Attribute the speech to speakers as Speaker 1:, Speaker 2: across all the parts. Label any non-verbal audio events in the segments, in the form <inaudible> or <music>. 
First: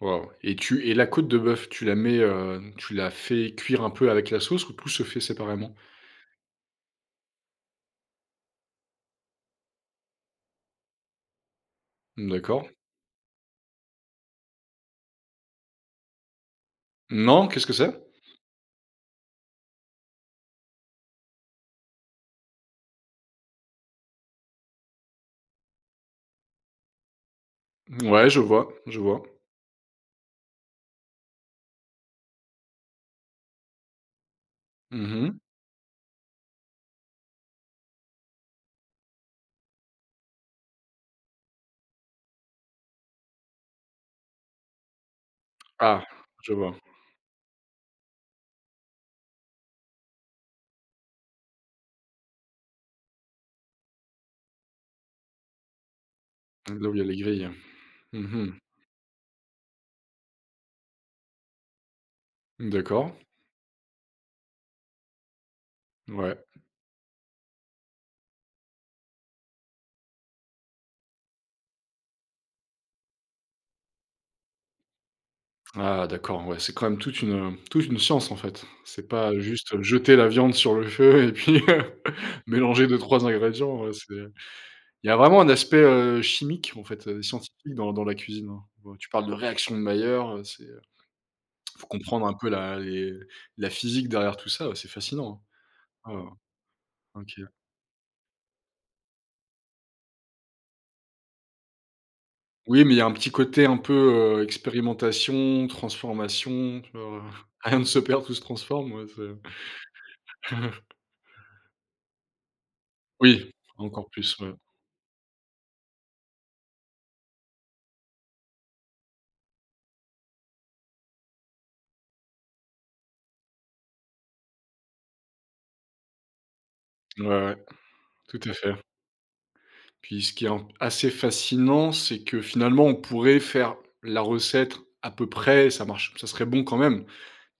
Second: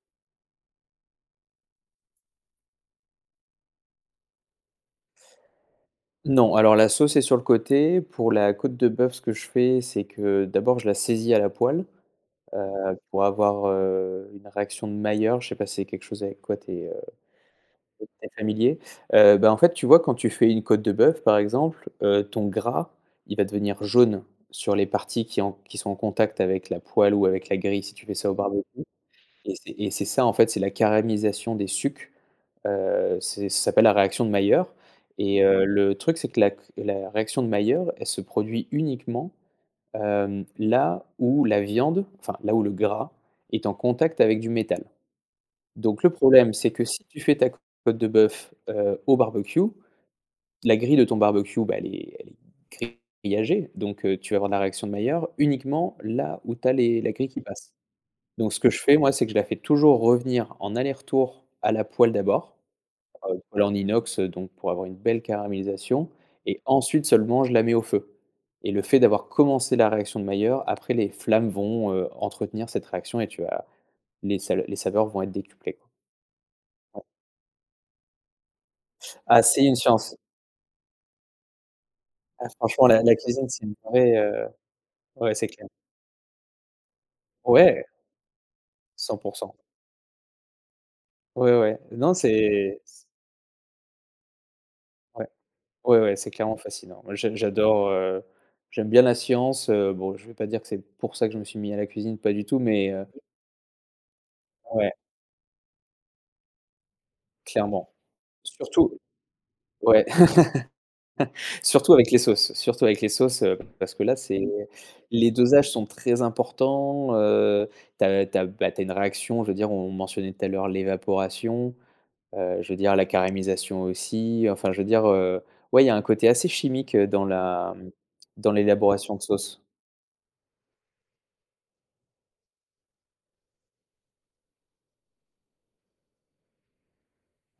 Speaker 1: Waouh et tu et la côte de bœuf, tu la mets, heu, tu la fais cuire un peu avec la sauce ou tout se fait séparément?
Speaker 2: Non alors la sauce est sur le côté. Pour la côte de bœuf, ce que je fais c'est que d'abord je la saisis à la poêle,
Speaker 1: D'accord.
Speaker 2: heu, pour avoir, heu, une réaction de Mailleur, je sais pas si c'est quelque chose avec quoi tu es
Speaker 1: Non, qu'est-ce que
Speaker 2: tu
Speaker 1: c'est?
Speaker 2: es très familier? Heu, bah en fait tu vois quand tu fais une côte de bœuf par exemple, heu, ton gras il va devenir jaune sur les parties qui ont qui sont en contact avec la poêle ou avec la grille si tu fais
Speaker 1: Mouais,
Speaker 2: ça au
Speaker 1: je
Speaker 2: barbecue
Speaker 1: vois, je vois.
Speaker 2: et c'est et c'est ça en fait. C'est la caramélisation des sucs, heu, c'est ça s'appelle la réaction de Mailleur
Speaker 1: Mmh mh.
Speaker 2: et heu, le truc c'est que la c la réaction de Mailleur elle se produit uniquement, heu, là où la viande, enfin, là où le gras est en contact avec du métal.
Speaker 1: Ah
Speaker 2: Donc le
Speaker 1: je
Speaker 2: problème c'est
Speaker 1: vois.
Speaker 2: que si tu fais ta côte de bœuf, heu, au barbecue, la grille de ton barbecue bah elle est elle est grillagée, donc heu, tu vas avoir la réaction de Mailleur uniquement là où tu as
Speaker 1: Là où il y
Speaker 2: les
Speaker 1: a
Speaker 2: la
Speaker 1: les
Speaker 2: grille qui
Speaker 1: grilles?
Speaker 2: passe.
Speaker 1: Mmh mh.
Speaker 2: Donc ce que je fais moi, c'est que je la fais toujours revenir en aller-retour à la poêle d'abord,
Speaker 1: D'accord.
Speaker 2: heu, poêle en inox donc pour avoir une belle caramélisation
Speaker 1: Ouais.
Speaker 2: et ensuite seulement je la mets au feu et le fait d'avoir commencé la réaction de Mailleur après les flammes vont, heu, entretenir cette réaction et tu as les sa les saveurs vont être décuplées.
Speaker 1: Ah d'accord, ouais c'est quand même
Speaker 2: Ouais.
Speaker 1: toute une toute une science en fait. C'est pas, heu,
Speaker 2: Ah c'est une
Speaker 1: juste jeter
Speaker 2: science.
Speaker 1: la viande sur le feu et puis <laughs>
Speaker 2: Ah
Speaker 1: mélanger
Speaker 2: franchement la la
Speaker 1: 2-3
Speaker 2: cuisine c'est une
Speaker 1: ingrédients, c'est
Speaker 2: vraie heu,
Speaker 1: il y a
Speaker 2: ouais
Speaker 1: vraiment
Speaker 2: c'est
Speaker 1: un
Speaker 2: clair.
Speaker 1: aspect, heu, chimique en fait, heu, scientifique
Speaker 2: Ouais.
Speaker 1: dans dans la cuisine. Tu
Speaker 2: cent
Speaker 1: parles de
Speaker 2: pour cent.
Speaker 1: réaction de Mailleur, c'est il
Speaker 2: Ouais, ouais,
Speaker 1: faut
Speaker 2: non
Speaker 1: comprendre un peu la
Speaker 2: c'est s
Speaker 1: les la physique derrière tout ça, c'est
Speaker 2: Ouais.
Speaker 1: fascinant!
Speaker 2: Ouais, ouais
Speaker 1: Oh
Speaker 2: c'est clairement fascinant. Moi j'a
Speaker 1: OK.
Speaker 2: j'adore, heu, j'aime bien la science, heu, bon je vais pas dire que c'est pour ça que je me suis mis à la cuisine pas du tout
Speaker 1: Oui,
Speaker 2: mais
Speaker 1: mais il y
Speaker 2: heu
Speaker 1: a un petit côté un peu, heu,
Speaker 2: Ouais.
Speaker 1: expérimentation, transformation tu vois? Rien ne
Speaker 2: Clairement.
Speaker 1: se perd, tout se transforme,
Speaker 2: Surtout
Speaker 1: ouais c'est
Speaker 2: ouais.
Speaker 1: <chuckles>
Speaker 2: <chuckles> Surtout avec les sauces, surtout avec les sauces,
Speaker 1: Oui,
Speaker 2: heu, parce que
Speaker 1: encore
Speaker 2: là,
Speaker 1: plus,
Speaker 2: c'est
Speaker 1: ouais.
Speaker 2: les dosages sont très importants, heu, tu as tu as ben, tu as une réaction, je veux dire on mentionnait tout à l'heure l'évaporation, heu, je veux dire la caramélisation aussi enfin je veux dire, heu, ouais il y a un côté assez chimique, heu, dans
Speaker 1: Ouais, ouais,
Speaker 2: la
Speaker 1: tout
Speaker 2: dans
Speaker 1: à fait.
Speaker 2: l'élaboration de sauce.
Speaker 1: Puis ce qui est un p assez fascinant, c'est que finalement on pourrait faire la recette à peu près, ça marche ça serait bon quand même.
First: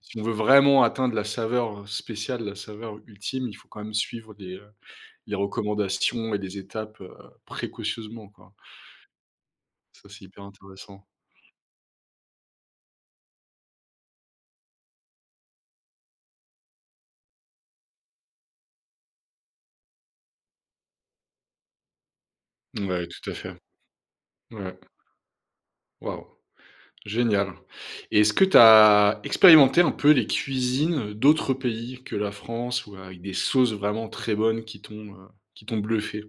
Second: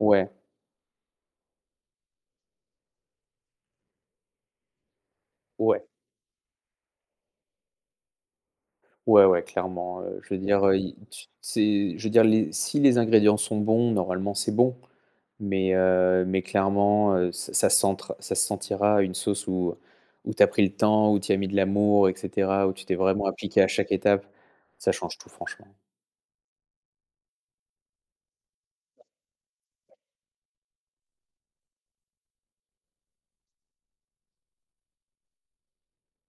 Speaker 1: Si on veut vraiment atteindre la saveur, heu, spéciale, la saveur ultime, il faut quand même suivre les, heu,
Speaker 2: Ouais.
Speaker 1: recommandations et les étapes, heu, précautionneusement, quoi.
Speaker 2: Ouais ouais clairement,
Speaker 1: Ça,
Speaker 2: heu,
Speaker 1: c'est
Speaker 2: je veux
Speaker 1: hyper
Speaker 2: dire, heu, i
Speaker 1: intéressant.
Speaker 2: tu c'est je veux dire les si les ingrédients sont bons normalement c'est bon mais heu, mais clairement, heu, ç ça s'entre ça se sentira une sauce où où tu as pris le temps où tu as mis de l'amour et cetera, où tu t'es
Speaker 1: Ouais,
Speaker 2: vraiment
Speaker 1: tout à fait.
Speaker 2: appliqué à chaque étape.
Speaker 1: Ouais.
Speaker 2: Ça change tout franchement.
Speaker 1: Waouh. Génial et est-ce que tu as expérimenté un peu les cuisines d'autres pays que la France ou avec des sauces vraiment très bonnes qui t'ont, heu, qui t'ont bluffé?